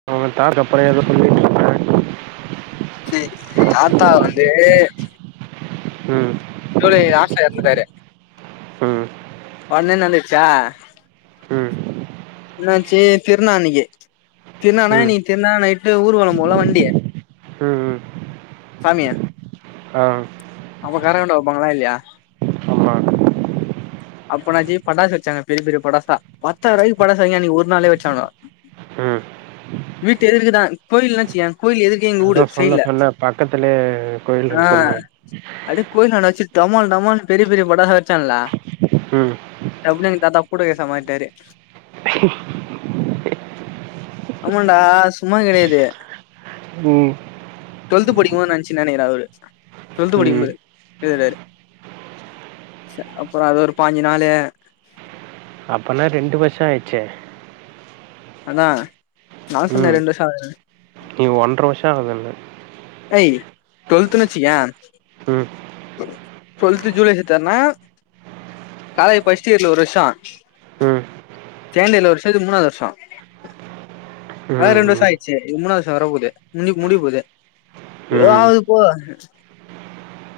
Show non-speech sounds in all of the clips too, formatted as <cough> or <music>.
<inaudible> தாத்தா வந்து ம் இங்க ஒரு ஆசா இறந்துட்டாரு ம் ஒன்னுனு வந்துச்சா ம் என்னாச்சு திருனா அன்னைக்கு திருனான ம் இன்னைக்கு திருனா நைட்டு ஊர்வலோ போல வண்டி ம் ம் சாமிய ஆ அப்ப கர காட்டோ வெப்பாங்களா இல்லியா ஆமா அப்பனா ஜீ பட்டாசு வெச்சாங்க பெரிய பெரிய பட்டாசா பத்தாயிற ரூவாய்க்கு பட்டாசு வாங்கி அன்னிக்கு ஒரு நாள்ளே வெடிச்சாங்கோ ம் வீட்டு எதுர்க்கதா கோயில்ன்னாச்சு கோயில் எதிர் அதா சொன்ன சொன்ன பக்கத்துலே கோயில் இருக்குனு சொன்ன கோயில்லான்ட வெச்சு டமால் டமால்னு பெரிய பெரிய பட்டாசா வெட்ச்சல்ல ம் டப்னு எங்க தாத்தா பூட்ட கேசா மாரிட்டாரு ஆமாண்டா சும்மா கெடயாது ம் டுவெல்த்து படிக்கும்போது நடஞ்சுனு நெனைக்கிறே அவரு டுவெல்த்து ம் படிக்கும்போது <unintelligible> அப்றோ அது ஒரு பாஞ்சு நாளு அப்பனா ரெண்டு வருஷோ ஆயிடுச்சே அதா நா சொன்னே ம் ரெண்டு வருஷோ ஆகுதுன்னு நீ ஒன்றரை வருஷோ ஆகுதுன ஏய் டுவல்த்துனு வெச்சுக்கேயே ம் டுவெல்த் ஜூலை செத்தாருனா காலேஜ் ஃபர்ஸ்ட் இயர்ல ஒரு வருஷோ ம் செக்கேண்டு இயர்ல ஒரு வருஷோ இது மூணாவது வருஷோ அதா ம் ரெண்டு வருஷோ ம் ஆயிச்சே மூணாவது வருஷோ வர போது இன்னிக்கு முடிய போது ம் எதாவது போ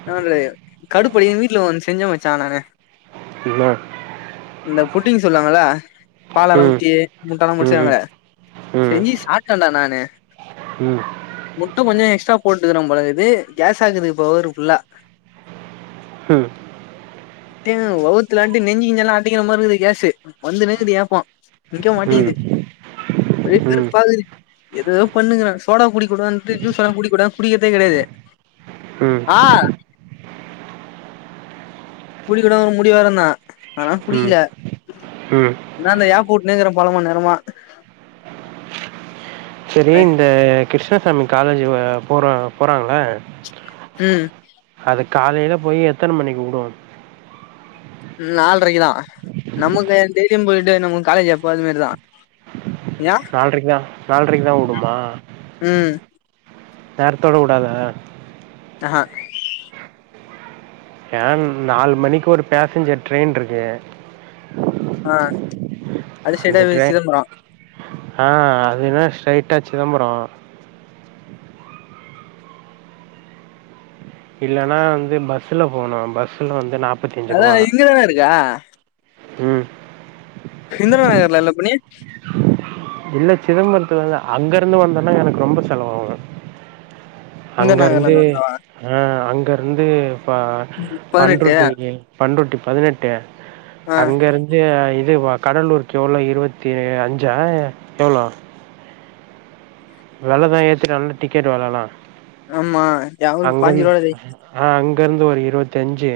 நானு கடுப்பாகி வீட்ல ஒன்னு செஞ்ச மச்சா நானு என்னா இந்த புட்டிங் சொல்லுவாங்களா பாலெல்லா ம் ஊத்தி முட்டலா போட்டு ம் ம் செய்வாங்களே ம் ம் செஞ்சு சாப்ட்டேன்டா நானு ம் முட்ட கொஞ்ச எக்ஸ்ட்ரா போட்டுகிறோம் போல இகுது கேசாகுது இப்ப வவுரு ஃபுல்லா ம் டே வவுத்துலான்டி நெஞ்சு கிஞ்சல்லா அடைக்கிற மாரி இருக்குது கேசு வந்துனே இகுது ஏப்போ நிக்க மாட்டேங்கிது ம் ஒரே ம் வெறுப்பா இகுது எதோ பண்ணுங்கிற சோடாப் பொடி குட்றான் இது ஜூசலா குடிக்க கூடாதுன் குடிக்கர்தே கெடையாது ஆ குடிக்க கூடாதுனு ஒரு முடிவா இருந்தே ஆனா குடிகில ம் ம் அதா அந்த ஏப்ப வுட்னே இகறே பல மண் நேரமா செரி இந்த கிருஷ்ணசாமி காலேஜி வே போறோ போறாங்கள ம் அது காலைல போயி எத்தன மணிக்கு வுடு நால்ரைக்குதா நமக்கு டெய்லியும் போயிட்டு நமக்கு காலேஜூ எப்போதும் மேரிதா நால்ரைக்குதா நால்ரைக்குதா வுடுமா ம் நேரத்தோட வுடாத அஹ ஏன் நால் மணிக்கு ஒரு பேசஞ்சர் ட்ரெயின்ட்ருக்கு அ அந்த ட்ரை ஆ அதுனா ஸ்ட்ரைட்டா சிதம்பரோ இல்லனா வந்து பஸ்சுல போணு பஸ்சுல வந்து நாப்பத்தி அதா அஞ்சுருவா இங்கதான இருக்கா ம் இந்திரா நகர்ல இல்ல இப்ப நீ இல்ல சிதம்பரத்தலந்து அங்கருந்து வந்தனா எனக்கு ரொம்ப செலவாவு இந்திரா நகர்ல அங்கருந்து இருந்து வந்தவா அ அங்கருந்து ப பதினெட்டு பன்ருட்டி பன்ருட்டி பதினெட்டு ஆ அங்கருந்து இது கடலூருக்கு எவ்ளோ இருவத்தி அஞ்சா எவ்ளோ வெலதா ஏத்திட்டா இல்ல டிக்கெட் வெலலா ஆம்மா அங்கந்து ஆ அங்கருந்து ஒரு இருவத்தி அஞ்சி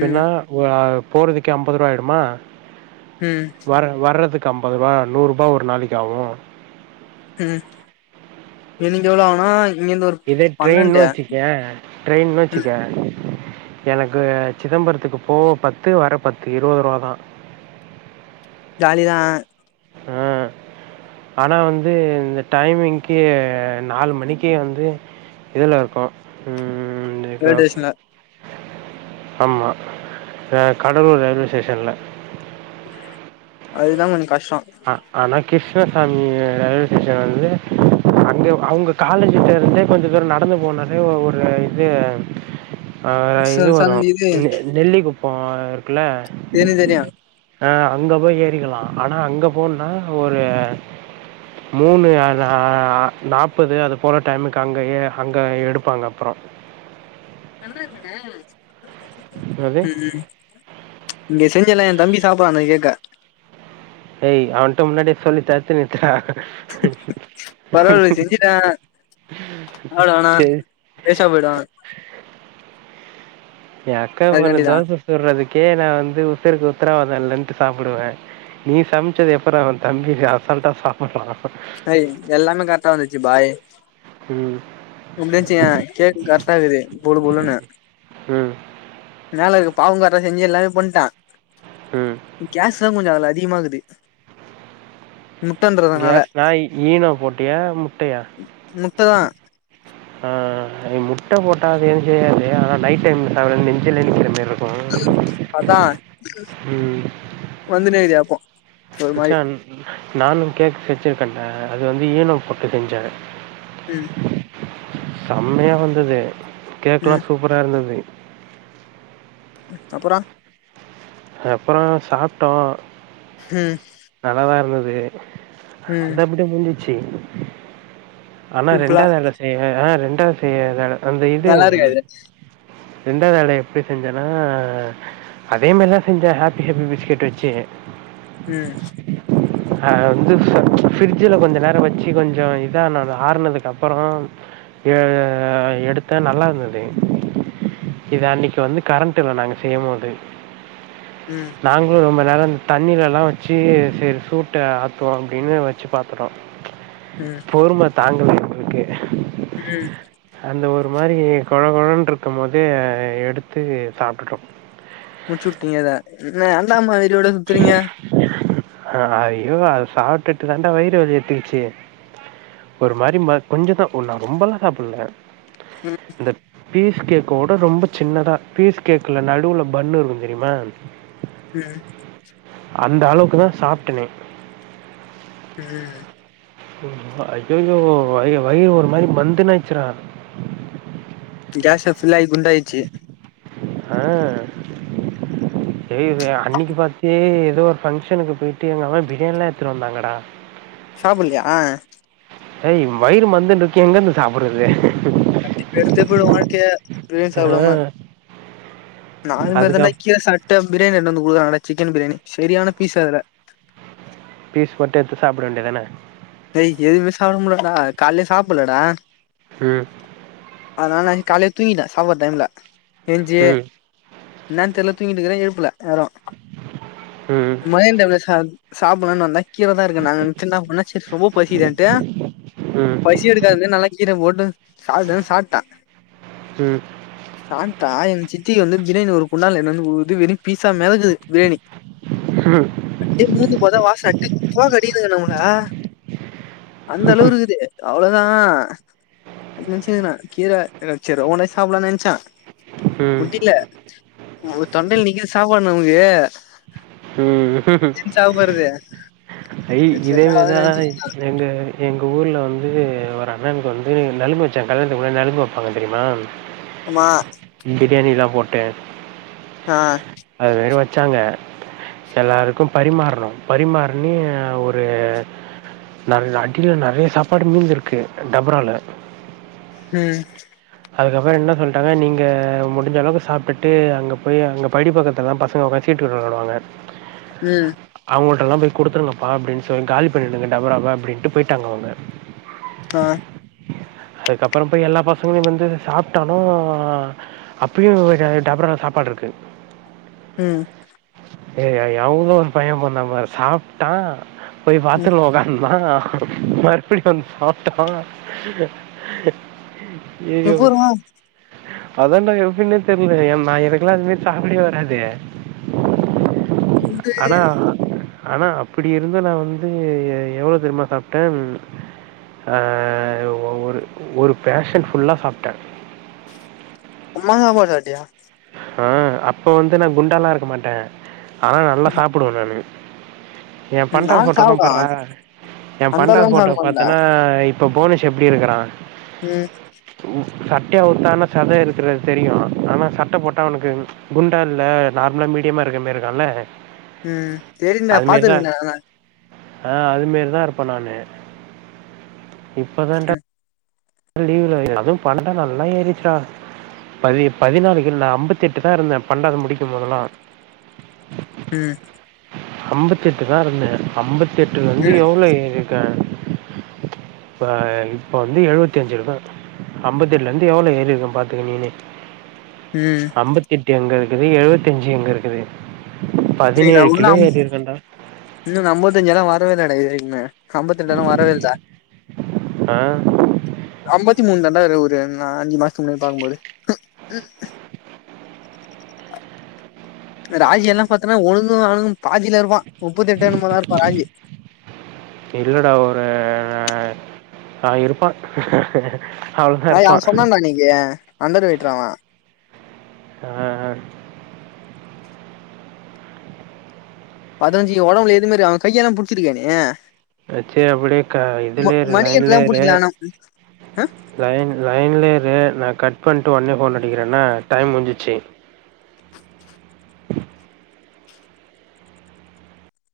ம் ஒ ஆ போறதுக்கே ஐம்பதுருவா ஆய்டுமா ம் வர வரதுக்கு ஐம்பதுருவா நூறுபா ஒரு நாளைக்கு ஆவும் ம் எனுகி எவ்ளோ ஆவுனா இங்கிந்து ஒரு இதே ட்ரெயின்னு பன்னெண்டு வச்சுகியே ட்ரெயின்னு வச்சுகே எனக்கு சிதம்பரத்துக்கு போவ பத்து வரப் பத்து இருவதுருவாதா ஜாலிதா அ ஆனா வந்து இந்த டைமிங்க்கே நாலு மணிக்கி வந்து இதுல இருக்கோ ம் வந்து ரயில்வே நிசப் ஸ்டேஷன்ல அம்மா த கடலூர் ரயில்வே ஸ்டேஷன்ல அதுதா கொஞ்ச கஷ்டோ அ ஆனா கிருஷ்ணசாமி ரயில்வே ஸ்டேஷன் வந்து அங்கே அவுங்க காலேஜிட்டே இருந்தே கொஞ்ச தூர நடந்து போனாலே ஒ ஒரு இது அ ச இது வரு சன் இது நெ நெல்லி குப்போ இருக்குல எனக்கு தெரியு ஆ அங்க போய் ஏறிக்கிலா ஆனா அங்க போன்னா ஒரு மூணு அதா நாப்பது அது போல டைமுக்கு அங்கயே அங்க எடுப்பாங்க அப்றோ ம் என்னது? ம் இங்க செஞ்சல என் தம்பி சம்ப்பா அந்த கேட்ட டேய் அவன்ட்ட முன்னாடியே சொல்லி தட்த்து நிறுத்துடா பரவால செஞ்சுட்டே அவளதானா சரி பேசா போய்டுவாங்க என் அக்கா பொண்ணு அதுக்காண்டிதா தோச சுடுறதுக்கே நா வந்து உசுருக்கு உத்தராவாத இல்லன்ட்டு சாப்புடுவே நீ சம்ச்சத எப்புறா உன் தம்பி அசால்ட்டா சாப்புடுறா அய் எல்லாமே கர்ட்டா வந்துச்சு பாய் ம் முந்தெச்சுங்க கேக் கர்ட்டா இருக்குது பொழு பொழுன்னு ம் மேலர்க்கு பாவு காட்ரா செஞ்சு எல்லாமே பண்ட்டான் ம் கேஸ் தா கொஞ்சு அதுல அதிகுமா ஆகுது முட்டந்துரு கேஸ்னா ஈனோ போட்டியா முட்டயா முட்டதா ஆ அது முட்ட போட்டா அது எது செய்யாது ஆனா நைட் டைம்ல சாப்புறது நெஞ்சிலே நிக்கிற மாரிருக்கு அதா வந்துட்டே இருக்குது ஏப்போ மச்சான் நானு கேக் செச்சிருக்கன்டா அது வந்து ஈனோ போட்டு செஞ்ச ம் சம்மியா வந்தது கேக்லா ம் சூப்புரா இருந்தது அப்புறோ அப்புறோ சாப்ட்டோ ம் நல்லாதா இருந்தது ம் அது அப்டி முஞ்சிச்சு ஆனா சிம்பிளா ரெண்டா வேல செய்வ ஆ ரெண்டாது செய்யாதால அந்த இது நல்லா இருக்காது ரெண்டாதவ்ட எப்டி செஞ்சனா அதே மாரிதா செஞ்ச ஹாப்பி ஹாப்பி பிஸ்கட் வச்சு ம் அ வந்து ஃப் ஃபிருட்ஜில கொஞ்ச நேரோ வச்சி கொஞ்சோ இதா ஆனாதா ஆர்னதுக்கப்புறோ ஏ எடுத்தா நல்லா இருந்தது இது அன்னைக்கு வந்து கரண்ட் இல்ல நாங்க செய்யமோது ம் நாங்ளு ரொம்ப நேரோ தண்ணிலலா வச்சு செர் சூட்ட ஆத்துவோ அப்டின்னு வச்சு பாத்துறோ ம் பொறும தாங்கல எங்களுக்கு ம் அந்த ஒரு மாரி கொழகொழன்ட்ருக்குமோதே எடுத்து சாப்ட்டுட்டோ முட்ச்வுட்டீங்க அத இன்ன அன்னா மாரி இதுவிட சுத்துரீங்க அ ஐயோ அத சாப்ட்டுட்டுதான்டா வயிறு வலி எட்த்துகுச்சி ஒரு மாரி மா கொஞ்சதோ ஓ நா ரொம்பலா சாப்புல இந்த பீஸ் கேக்கோட ரொம்ப சின்னதா பீஸ் கேக்ல நடுவ்ல பன்னு இருக்கு தெரிமா ம் அந்தளவுக்கு தா சாப்டே ம் அய்யயோ வய வயிறு ஒரு மாரி மந்துன்னு ஆயிட்சி டா கேசு ஃபில் ஆய் குண்டாயிடுச்சு ஆ தெரியுதே அன்னிக்கி பாத்தே ஏதோ ஒரு ஃபங்க்ஷனுக்கு போயிட்டு எங்க அம்மா பிரியாணிலா எடுத்துட்டு வந்தாங்கடா சாப்புட்லயா ஏய் வயிறு மந்துன்ருக்கு எங்க இருந்து சாப்புறது கத்தி பேசிட்டே போய்டுவோ வாழ்க்கையே பிரியாணி ஆ சாப்டாமா நானு அந்த மாரிதான்டா அதுக்கப் கீர சாப் டு பிரியாணி எத்துனு வந்து கூடுகுறாங்க சிக்கன் பிரியாணி சரியான பீஸ் அதுல பீஸ் போட்டு எத்து சாப்ட வேண்டியதான டேய் எதுவுமே சாப்பட முல்லடா காலயே சாப்பலடா ம் அதனால நா கால்லயே தூங்கிடே சாப்பற டைம்முல எழுஞ்சி ம் என்னன்னு தெர்ல தூங்கிடிருக்குறே எழுப்புல யாரு ம் மத்தியனோ டைம்ல சாப் சாப்பலான்னு வந்தா கீர தா இருக்குனாங்க சி என்ன பண்ண செரி ரொம்ப பசிக்கிதேன்டு ம் பசி எடுக்காது நல்லா கீர போட்டு சாப்டுனு சாப்டே ம் சாண்டா எங்க சித்திக்கு வந்து பிரியாணி ஒரு குண்டாள்ல எதுன்னு வந்து குடுக்குது வெறு பீஸா குது பிரியாணி ம் அதேமாரி போத வாச அட்டு போகடிகுது நம்மள அந்தளவுக்கு இருக்குது அவ்ளோதா அது நெனச்சதுன்னா கீர செரி உன சாப்பலாம்னு நெனைச்சா முடில ஆ தொண்டைல நிக்கிது சாப்பாடு நமக்கு ம் சாப்புறது ஐ சரி செட் இதேமாரி ஆகாதுனு தா நெனச்சுட்டு எங்க எங்க ஊர்ல வந்து ஒரு அண்ணனுக்கு வந்து நலுங்கு வெச்சாங்க கல்யாணத்துக்கு முன்னாடி நலுங்கு வப்பாங்க தெரியுமா <inaudible> ஆமா பிரியாணிலா போட்டே ஆ அதுவே வச்சாங்க எல்லாருக்கு பரிமாறணு பரிமாறினி ஒரு நல் நெறைய அடியில நெறைய சாப்பாடு மீந்திருக்கு டபரால ம் அதுக்கப்புற என்ன சொல்ட்டாங்க நீங்க முடிஞ்சளவுக்கு சாப்ட்டுட்டு அங்க போய் அங்க படி பக்கத்துல தா பசங்க உக்க சீட்டு வெளாடுவாங்க ம் அவங்கள்டல்லா போய் குடுத்துடுங்கப்பா அப்டின்னு சொல்லி காலி பண்ணிடுங்க டபராவ அப்படின்ட்டு போயிட்டாங்க அவங்க ஆ அதுக்கப்புற போய் எல்லா பசங்களையு வந்து சாப்டானா அப்பயு அ டபரால சாப்பாடு இருக்கு ம் யய்யா எவ்ளோ ஒரு பைய பண்ணாம சாப்ட்டா போய் ம் பாத்ரூம்ல உக்காந்து வான மறுபடியு வந்து சாப்ட்டா ஐய்யயோ எப்பர்றா அதாண்டா எப்பின்னே தெர்ல எ நா எனக்குலா அத்மாறி சாப்பிடவே வராது ஆனா ஆனா இப்பிடி இருந்து நா வந்து எ எவ்ளோ தெரிமா சாப்ட்ட ம் ஆ ஒ ஒ ஒரு ஒரு பேஷன் ஃபுல்லா சாப்ட்டே அம்மா சாப்பாட் சாப்ட்டியா ஆ அப்போ வந்து நா குண்டாலா இருக்க மாட்டே ஆனா நல்லா சாப்பிடுவே நானு எ ம் நா பண்டாவ்து ஃபோட்டோல்லா சாப்டுவே பார்ரா எ அந்த பண்டாவ்த் அளவுலா சாப்ட ஃபோட்டோ மாட்டே பாத்தனா இப்போ புவனேஷ் எப்டி இருக்கிறா ம் சட்டய அவுத்தானா சத இருக்கிறது தெரியு ஆனா ச ட்ட போட்டா அவுனுக்கு ம் குண்டா இல்ல நார்மலா மீடியமா இருக்க மாருக்கான்ல ம் தெரின்டா பாத்துற்க்றனே நான் தா ஆ அது மாரிதா இருப்பே நானு இப்பதான்டா லீவுல அதுவு பண்டா நல்லா ஏறிற்ச்டா பதி பதினாலு கில் அம்பத்தி எட்டு தா இருந்தே பண்டாவ்து முடிக்குமோதெல்லா ம் அம்பத்தெட்டுதா இருந்தே அம்பத்தி எட்டுல இருந்து ம் எவ்ளோ ஏறி ட்ட இப்ப இப்ப வந்து எழுவத் தி அஞ்சுருக்க அம்பத்தெட்லேந்து எவ்ளோ ஏறி இருக்கே பாத்துக்க நீனே ம் அம்பத்தெட்டு எங்க இருக்குது எழுவத்தஞ்சு எங்க இருக்குது சேரி நா கிலோ உள்ளாம் ஏறியிருக்கேன்டா. இன்னு நா அம்பத்தஞ்செல்லா வரவேல்லடா இது வெரிக்குமே அம்பத்தஞ்செல்லா வரவேல்ல ஆ அம்பத்தி மூண் தாண்டா இரு ஒரு அ அஞ்சு மாஸ்த்து முன்னாடி பாக்கும்போது அ க் ராஜி எல்லா பாத்தனா உனுக்கு அவுனுக்கு பாதில இருப்பா முப்பத்தெட்டு என்னமோ தா இருப்பா ராஜி இல்லடா ஒரு அ அவ இருப்பா அய் அவ சொன்னான்டா அன்னிக்கி அண்டர் வெய்ட்றா அவ அ அ பதினஞ்சு உடம்புல எதுமே இரு அவ கையெல்லா புட்ச்சிருக்கியா நீ மச்சி அப்புடே க இதுல்யே இரு மணிகண்ட லைன்லே தான் இரு புடிக்கல ஆனா லைன் லைன்லே இரு நா கட் பண்ட்டு ஒட்னே ஃபோன் அடிக்கிறேன்னா டைம் முஞ்சிச்சு